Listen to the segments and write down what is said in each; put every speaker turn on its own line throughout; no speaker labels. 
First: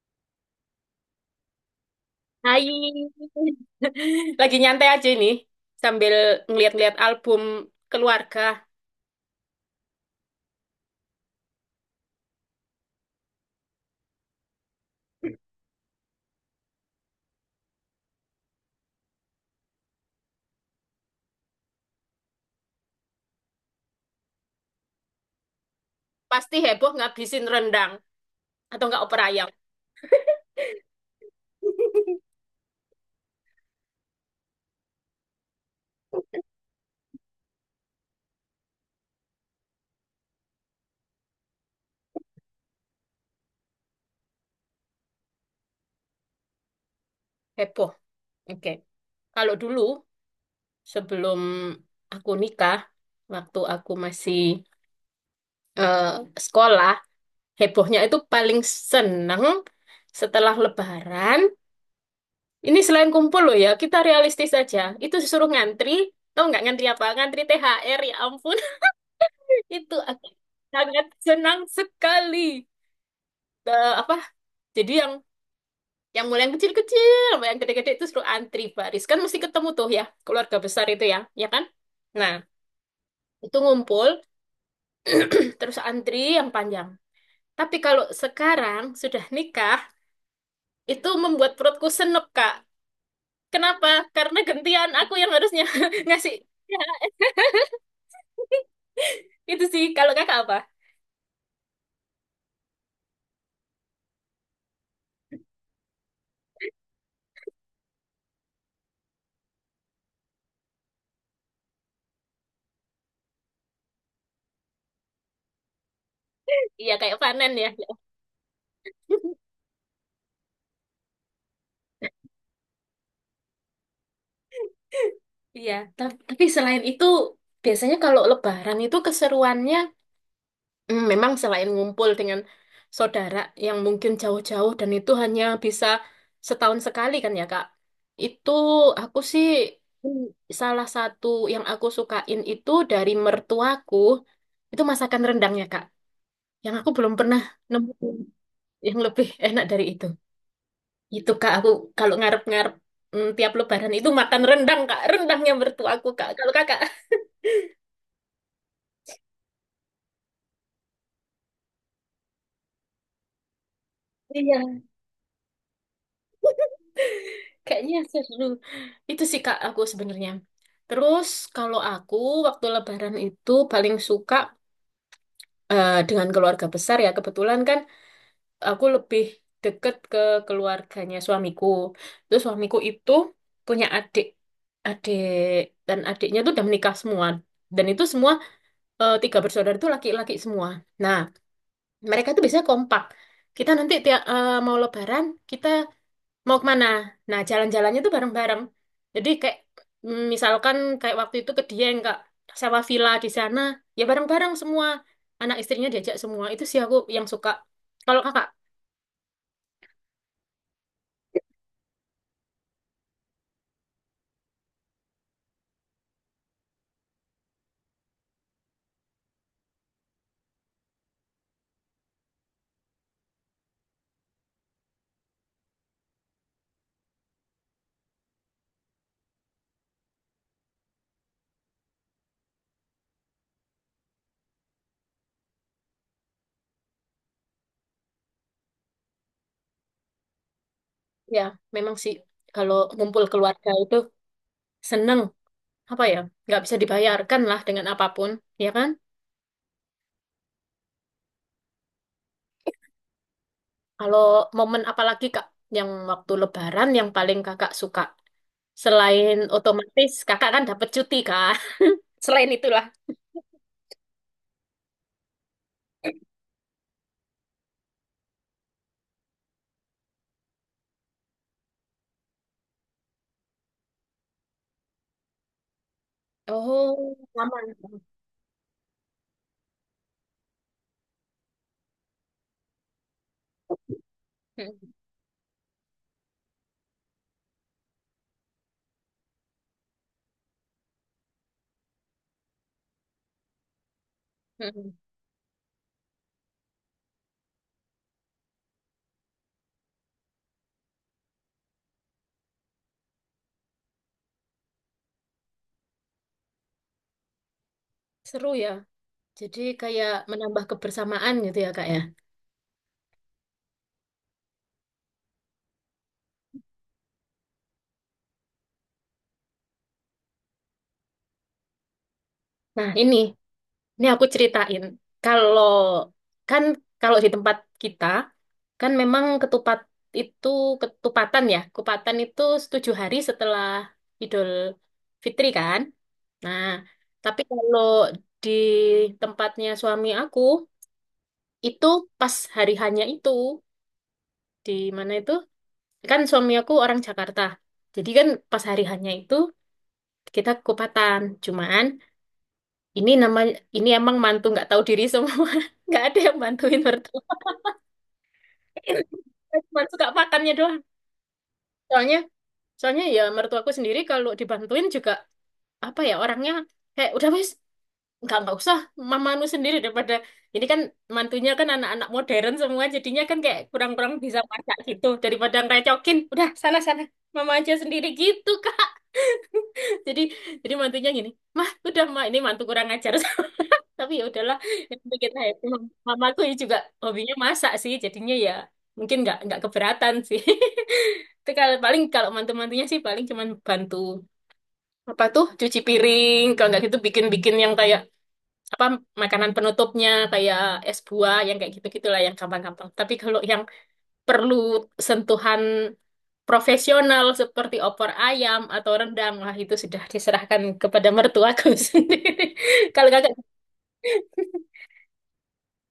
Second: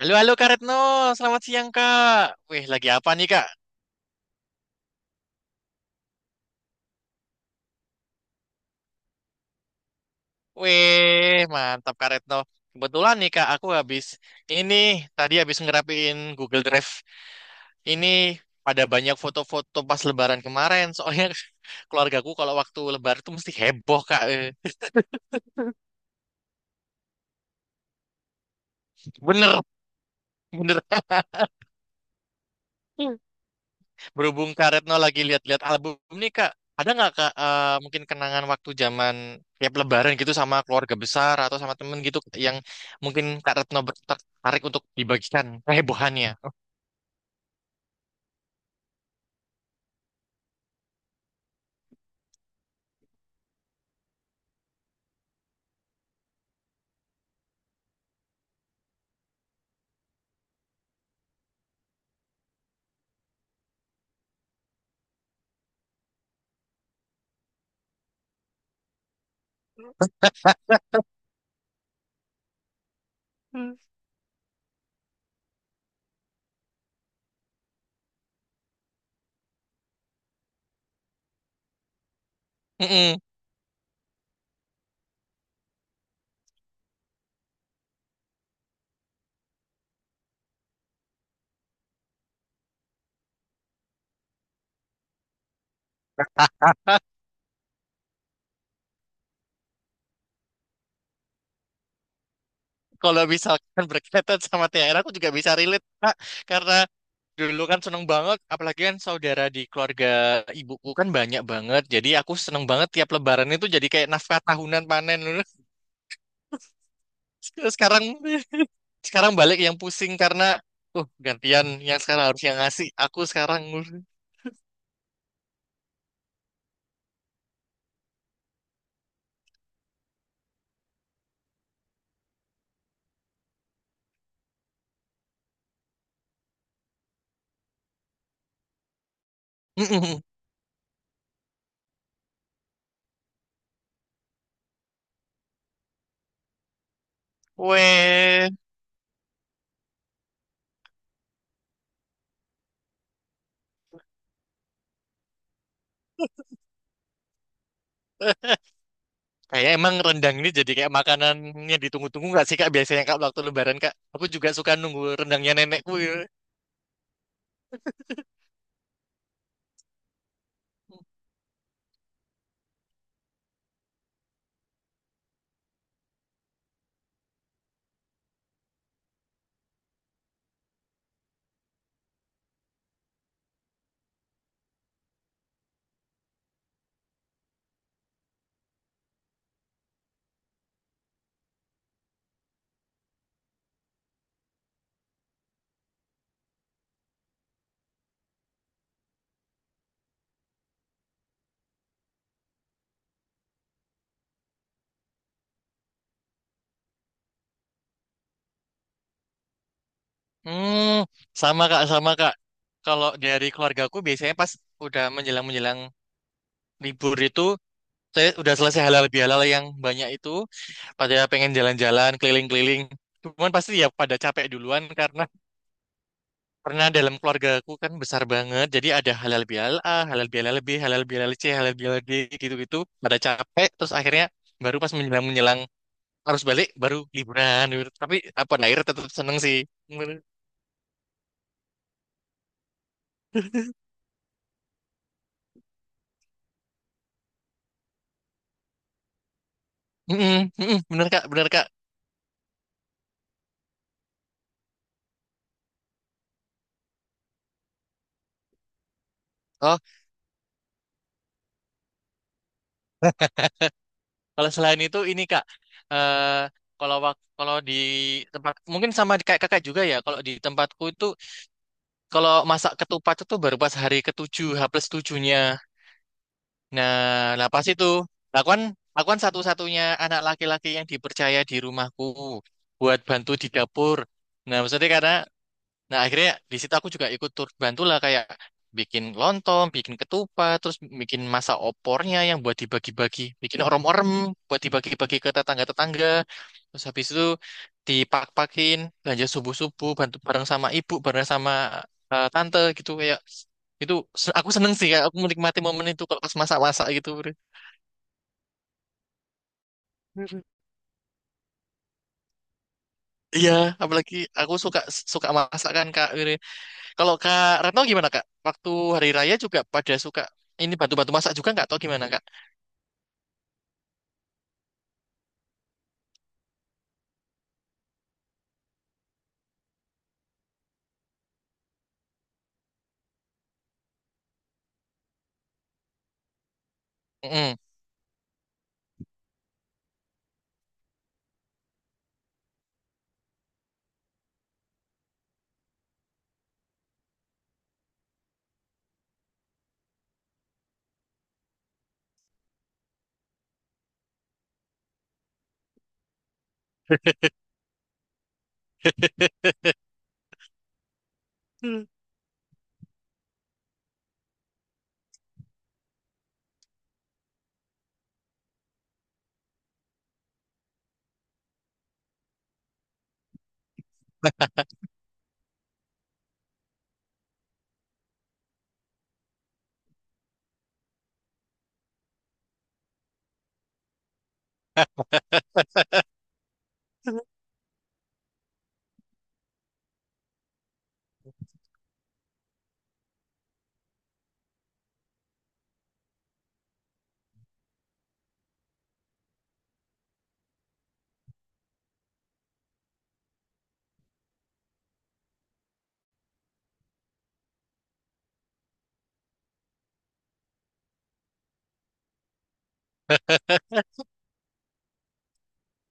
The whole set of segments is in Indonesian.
Halo, halo Kak Retno. Selamat siang, Kak.
Hai.
Wih, lagi apa nih, Kak?
Lagi nyantai aja ini sambil ngeliat-ngeliat album keluarga.
Wih, mantap, Kak Retno. Kebetulan nih, Kak, aku habis ini tadi habis ngerapiin Google Drive. Ini ada banyak foto-foto pas Lebaran kemarin. Soalnya keluargaku kalau waktu Lebaran tuh mesti heboh, Kak.
Pasti heboh ngabisin rendang atau nggak opor ayam.
Bener, bener. Berhubung Kak Retno lagi lihat-lihat album nih Kak, ada nggak Kak mungkin kenangan waktu zaman tiap Lebaran gitu sama keluarga besar atau sama temen gitu yang mungkin Kak Retno tertarik untuk dibagikan kehebohannya?
Heboh. Oke. Kalau dulu sebelum aku nikah, waktu aku masih eh, sekolah, hebohnya itu paling seneng setelah Lebaran. Ini selain kumpul loh ya, kita realistis aja. Itu disuruh ngantri, tau nggak ngantri apa? Ngantri THR ya ampun. Itu aku sangat senang sekali.
Hmm.
Eh, apa? Jadi yang mulai yang kecil-kecil, sampai yang gede-gede itu suruh antri baris. Kan mesti ketemu tuh ya, keluarga besar itu ya, ya kan? Nah,
Mm-mm.
itu ngumpul, terus antri yang panjang. Tapi kalau sekarang sudah nikah, itu membuat perutku senep, Kak. Kenapa? Karena gantian aku yang harusnya ngasih. Ya, itu sih, kalau kakak apa?
Kalau misalkan berkaitan sama THR, aku juga bisa relate, Kak. Karena dulu kan seneng banget, apalagi kan saudara di keluarga ibuku kan banyak banget. Jadi aku seneng banget tiap lebaran itu jadi kayak nafkah tahunan panen.
Iya, kayak panen ya.
Sekarang sekarang balik yang pusing karena gantian yang sekarang harus yang ngasih aku sekarang.
Iya, tapi selain itu, biasanya kalau Lebaran itu keseruannya memang selain ngumpul dengan saudara yang mungkin jauh-jauh dan itu hanya bisa setahun sekali kan ya Kak. Itu aku sih, mm, salah satu yang aku sukain itu dari mertuaku itu masakan rendangnya Kak. Yang aku belum pernah nemuin
Weh,
yang lebih enak dari itu. Itu Kak aku kalau ngarep-ngarep tiap Lebaran itu makan rendang Kak. Rendangnya mertuaku Kak. Kalau Kakak.
kayak emang rendang ini jadi kayak makanannya ditunggu-tunggu nggak sih kak, biasanya kak waktu lebaran kak aku juga
Iya.
suka nunggu rendangnya nenekku ya.
Kayaknya seru. Itu sih Kak aku sebenarnya. Terus kalau aku waktu Lebaran itu paling suka, dengan keluarga besar ya. Kebetulan kan aku lebih deket ke keluarganya suamiku. Terus suamiku itu punya adik, adik dan adiknya tuh udah menikah semua. Dan itu semua tiga bersaudara itu laki-laki semua. Nah mereka itu biasanya kompak. Kita nanti tiap mau Lebaran kita mau kemana? Nah, jalan-jalannya tuh bareng-bareng. Jadi kayak, misalkan kayak waktu itu ke Dieng, Kak, sewa villa di sana, ya bareng-bareng semua. Anak istrinya diajak semua. Itu sih aku yang suka. Kalau Kakak,
Hmm. Sama kak, kalau dari keluargaku biasanya pas udah menjelang-menjelang libur itu saya udah selesai halal bihalal yang banyak itu pada pengen jalan-jalan keliling-keliling cuman pasti ya pada capek duluan karena pernah dalam keluargaku kan besar banget, jadi ada halal bihalal A, halal bihalal B, halal bihalal C, halal bihalal D, gitu-gitu. Pada capek, terus akhirnya baru pas menjelang-menjelang harus balik, baru liburan. Gitu. Tapi apa akhirnya tetap seneng sih. Bener,
ya memang sih kalau ngumpul keluarga itu seneng, apa ya? Nggak bisa dibayarkan lah dengan apapun, ya kan?
mm-mm, mm-mm, bener kak, bener kak.
Kalau momen apalagi Kak yang waktu Lebaran yang paling Kakak suka? Selain
Oh,
otomatis Kakak kan dapat cuti, Kak. Selain itulah.
kalau selain itu ini kak, eh kalau kalau di tempat mungkin sama kayak kakak juga ya. Kalau di tempatku itu kalau masak ketupat itu baru pas hari ketujuh, H plus tujuhnya. Nah,
Oh,
lah
sama.
pas itu, lah aku kan, aku kan satu-satunya anak laki-laki yang dipercaya di rumahku buat bantu di dapur. Nah, maksudnya karena Nah, akhirnya di situ aku juga ikut turut bantulah kayak bikin lontong, bikin ketupat, terus bikin masa opornya yang buat dibagi-bagi, bikin orem-orem buat
Mm-mm.
dibagi-bagi ke tetangga-tetangga. Terus habis itu dipak-pakin belanja subuh-subuh, bantu bareng sama ibu, bareng sama tante gitu kayak itu aku seneng sih kayak aku menikmati momen itu kalau pas masak-masak gitu. Bre.
Seru ya. Jadi kayak menambah kebersamaan gitu ya, Kak ya.
Iya, apalagi aku suka suka masakan Kak. Gitu. Kalau Kak Retno gimana Kak? Waktu hari raya juga pada suka ini bantu-bantu masak juga nggak? Atau gimana Kak?
Nah, ini aku ceritain. Kalau kan kalau di tempat kita kan memang ketupat itu ketupatan ya. Kupatan itu tujuh hari setelah Idul Fitri kan. Nah, tapi
Mm.
kalau di tempatnya suami aku itu pas hari hanya itu di mana itu kan suami aku orang Jakarta. Jadi kan pas hari hanya itu kita kupatan, cuman ini namanya ini emang mantu nggak tahu diri semua. Nggak ada yang bantuin mertua. Cuma suka makannya doang, soalnya soalnya ya mertuaku sendiri kalau dibantuin juga, apa ya, orangnya kayak udah wis nggak usah, mamanu sendiri daripada ini, kan mantunya kan anak-anak modern semua, jadinya kan kayak kurang-kurang bisa masak gitu, daripada ngerecokin udah sana sana mama aja sendiri gitu kan. jadi jadi mantunya gini mah, udah mah ini mantu kurang ajar. Tapi ya udahlah, yang penting kita happy. Mamaku ya juga hobinya masak sih, jadinya ya mungkin nggak keberatan sih. Itu kalau paling kalau mantu-mantunya sih paling cuman bantu apa tuh cuci piring, kalau nggak gitu bikin-bikin yang kayak apa, makanan penutupnya kayak es buah yang kayak gitu-gitulah, yang gampang-gampang. Tapi kalau yang perlu sentuhan profesional seperti opor ayam atau rendang, wah itu sudah diserahkan kepada mertuaku sendiri. Kalau kakak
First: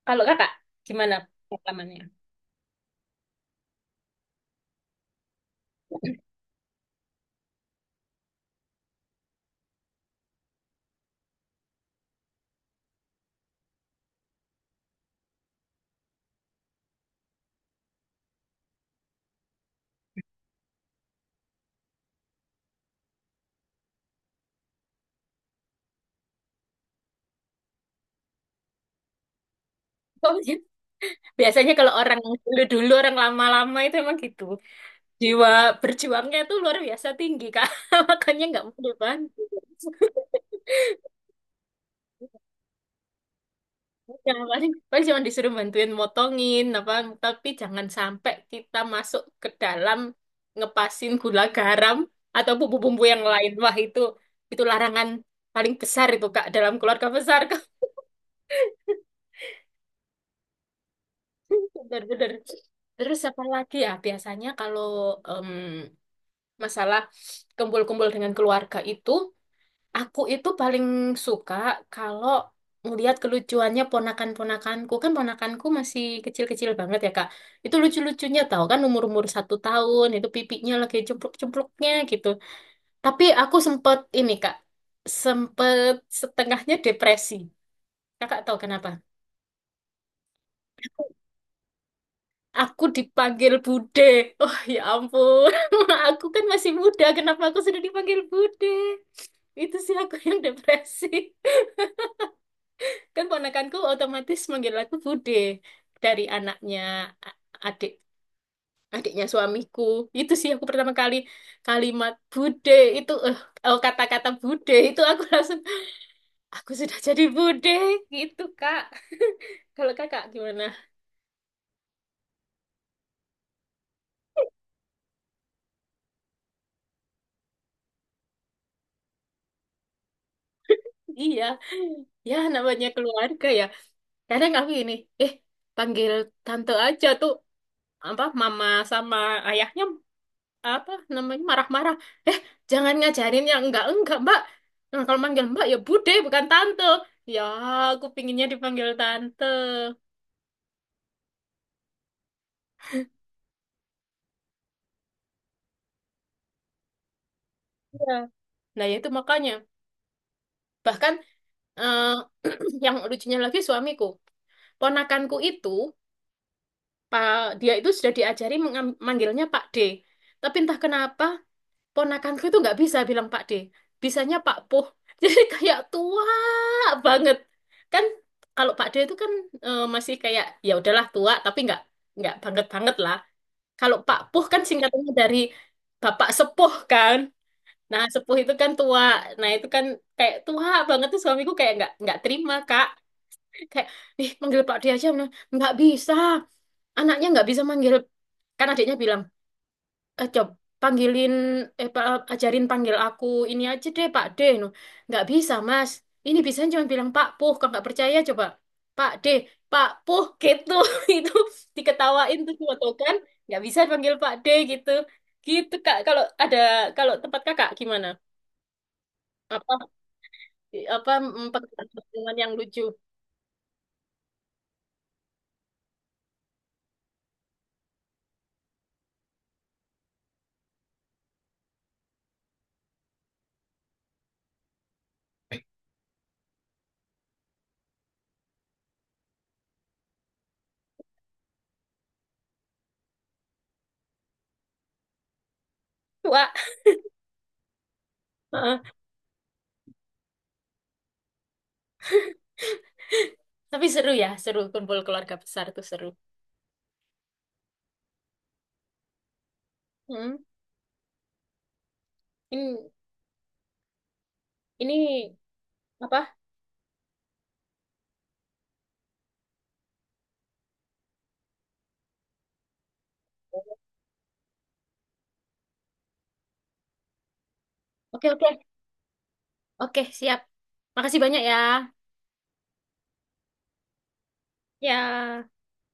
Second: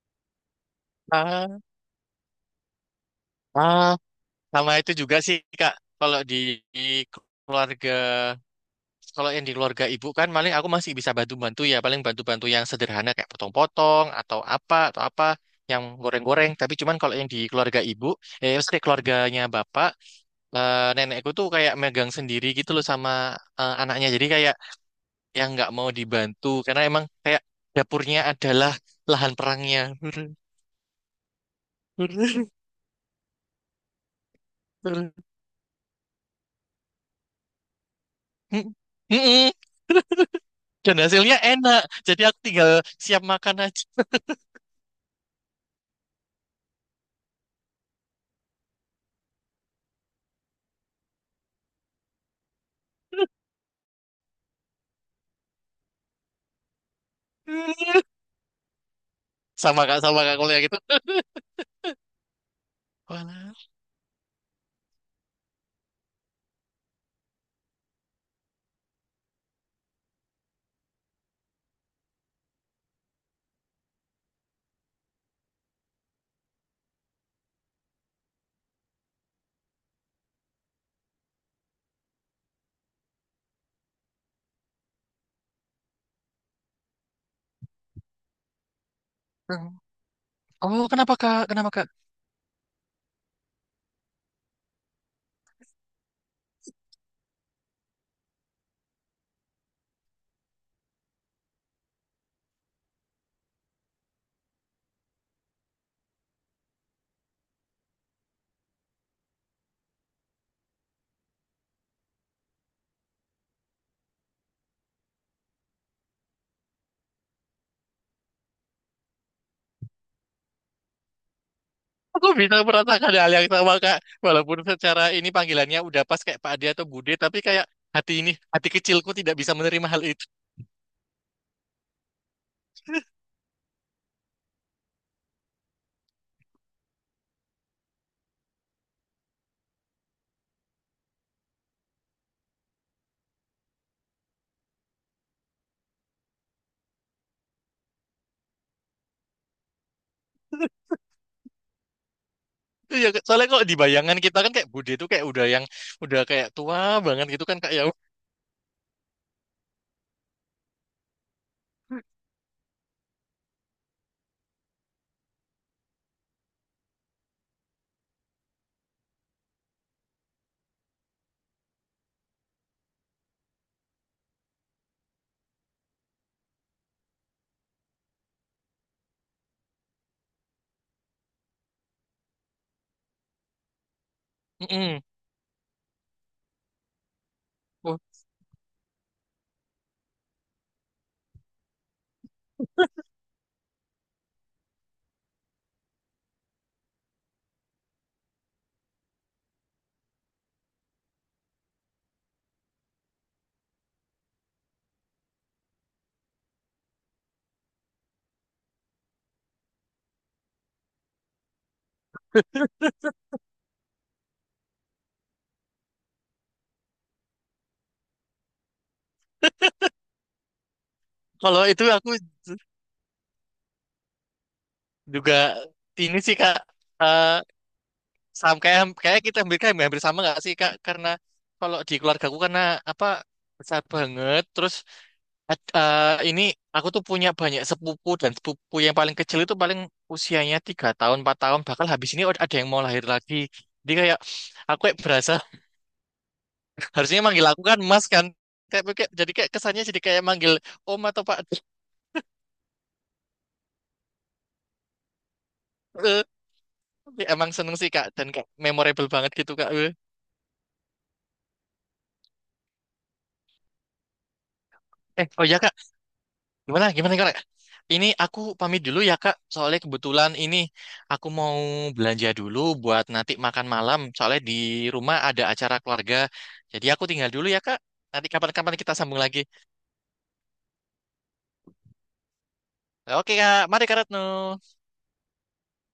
Kalau kakak, gimana
Ah,
pengalamannya?
ah, sama itu juga sih Kak. Kalau di, di keluarga, kalau yang di keluarga ibu kan paling aku masih bisa bantu-bantu ya. Paling bantu-bantu yang sederhana kayak potong-potong atau apa yang goreng-goreng. Tapi cuman kalau yang di keluarga ibu, eh maksudnya keluarganya bapak, nenekku tuh kayak megang sendiri gitu loh sama anaknya. Jadi kayak yang nggak mau dibantu karena emang kayak dapurnya adalah lahan perangnya.
Oh, iya. Biasanya kalau orang dulu-dulu, orang lama-lama itu emang gitu. Jiwa berjuangnya tuh luar biasa tinggi, Kak. Makanya nggak mau dibantu.
Dan hasilnya enak, jadi aku tinggal siap makan aja.
Ya, paling, paling cuma disuruh bantuin motongin, apa, tapi jangan sampai kita masuk ke dalam ngepasin gula garam atau bumbu-bumbu yang lain. Wah, itu larangan paling besar itu, Kak, dalam keluarga besar, Kak.
Sama kak kuliah gitu.
Benar-benar. Terus apa
Walah.
lagi ya? Biasanya kalau, em, masalah kumpul-kumpul dengan keluarga itu, aku itu paling suka kalau ngelihat kelucuannya ponakan-ponakanku. Kan ponakanku masih kecil-kecil banget ya, Kak. Itu lucu-lucunya tahu kan umur-umur satu tahun, itu pipinya lagi cempluk-cempluknya gitu. Tapi aku sempet ini, Kak, sempet setengahnya depresi. Kakak tahu kenapa?
Oh, kenapa kak? Kenapa kak?
Aku dipanggil Bude. Oh ya ampun, aku kan masih muda. Kenapa aku sudah dipanggil Bude? Itu sih aku yang depresi. Kan ponakanku otomatis manggil aku Bude, dari anaknya a- adik adiknya suamiku. Itu sih aku pertama kali kalimat Bude itu, oh, kata-kata Bude itu aku langsung aku sudah jadi Bude gitu, Kak. Kalau Kakak gimana?
Aku bisa merasakan hal yang sama kak. Walaupun secara ini panggilannya udah pas kayak Pak Ade atau Bude, tapi kayak hati ini, hati kecilku tidak bisa menerima hal itu.
Iya, ya namanya keluarga ya. Kadang aku ini, eh panggil tante aja tuh, apa mama sama ayahnya apa namanya marah-marah, eh jangan ngajarin yang enggak mbak. Nah, kalau manggil mbak ya bude bukan tante ya, aku pinginnya dipanggil tante.
Iya, soalnya kok di bayangan kita kan kayak Bude itu kayak udah yang udah kayak tua banget gitu kan kak ya.
Iya. Nah ya itu makanya, bahkan eh, yang lucunya lagi suamiku, ponakanku itu pak, dia itu sudah diajari manggilnya Pak D, tapi entah kenapa ponakanku itu nggak bisa bilang Pak D, bisanya Pak Puh. Jadi kayak tua banget kan. Kalau Pak D itu kan, masih kayak ya udahlah tua tapi nggak banget banget lah. Kalau Pak Puh kan
Mm-mm.
singkatannya dari Bapak Sepuh kan.
Oh,
Nah sepuh itu kan tua. Nah itu kan kayak tua banget tuh, suamiku kayak nggak terima kak, kayak ih manggil Pak D aja. Nah, nggak bisa, anaknya nggak bisa manggil. Kan adiknya bilang, coba panggilin, eh pa- ajarin panggil aku ini aja deh Pak D no. Nggak bisa Mas, ini bisa cuma bilang Pak Puh. Kalau nggak percaya coba, Pak D, Pak Puh gitu. Itu diketawain tuh waktu itu kan nggak bisa panggil Pak D gitu. Gitu Kak kalau ada. Kalau tempat Kakak gimana, apa apa
kalau itu aku
pekerjaan yang lucu.
juga ini sih Kak eh kayak kayak kita hampir kayak hampir sama nggak sih Kak karena kalau di keluarga aku karena apa besar banget terus ini aku tuh punya banyak sepupu dan sepupu yang paling kecil itu paling usianya 3 tahun 4 tahun bakal habis ini ada yang mau lahir lagi jadi kayak aku kayak berasa
Wah.
harusnya manggil aku kan Mas kan kayak,
Heeh.
kayak- jadi kayak kesannya jadi kayak manggil Om atau Pak.
Tapi seru ya, seru kumpul keluarga besar tuh seru.
Eh, tapi emang seneng sih Kak dan kayak memorable banget gitu Kak
Hmm. ini ini
oh ya Kak,
apa.
gimana gimana Kak, ini aku pamit dulu ya Kak soalnya kebetulan ini aku mau belanja dulu buat nanti makan malam soalnya di rumah ada acara keluarga jadi aku tinggal dulu ya Kak. Nanti
Oke, oke.
kapan-kapan kita sambung lagi.
Oke, siap. Makasih banyak ya.
Oke Kak, mari Kak Retno.
Ya.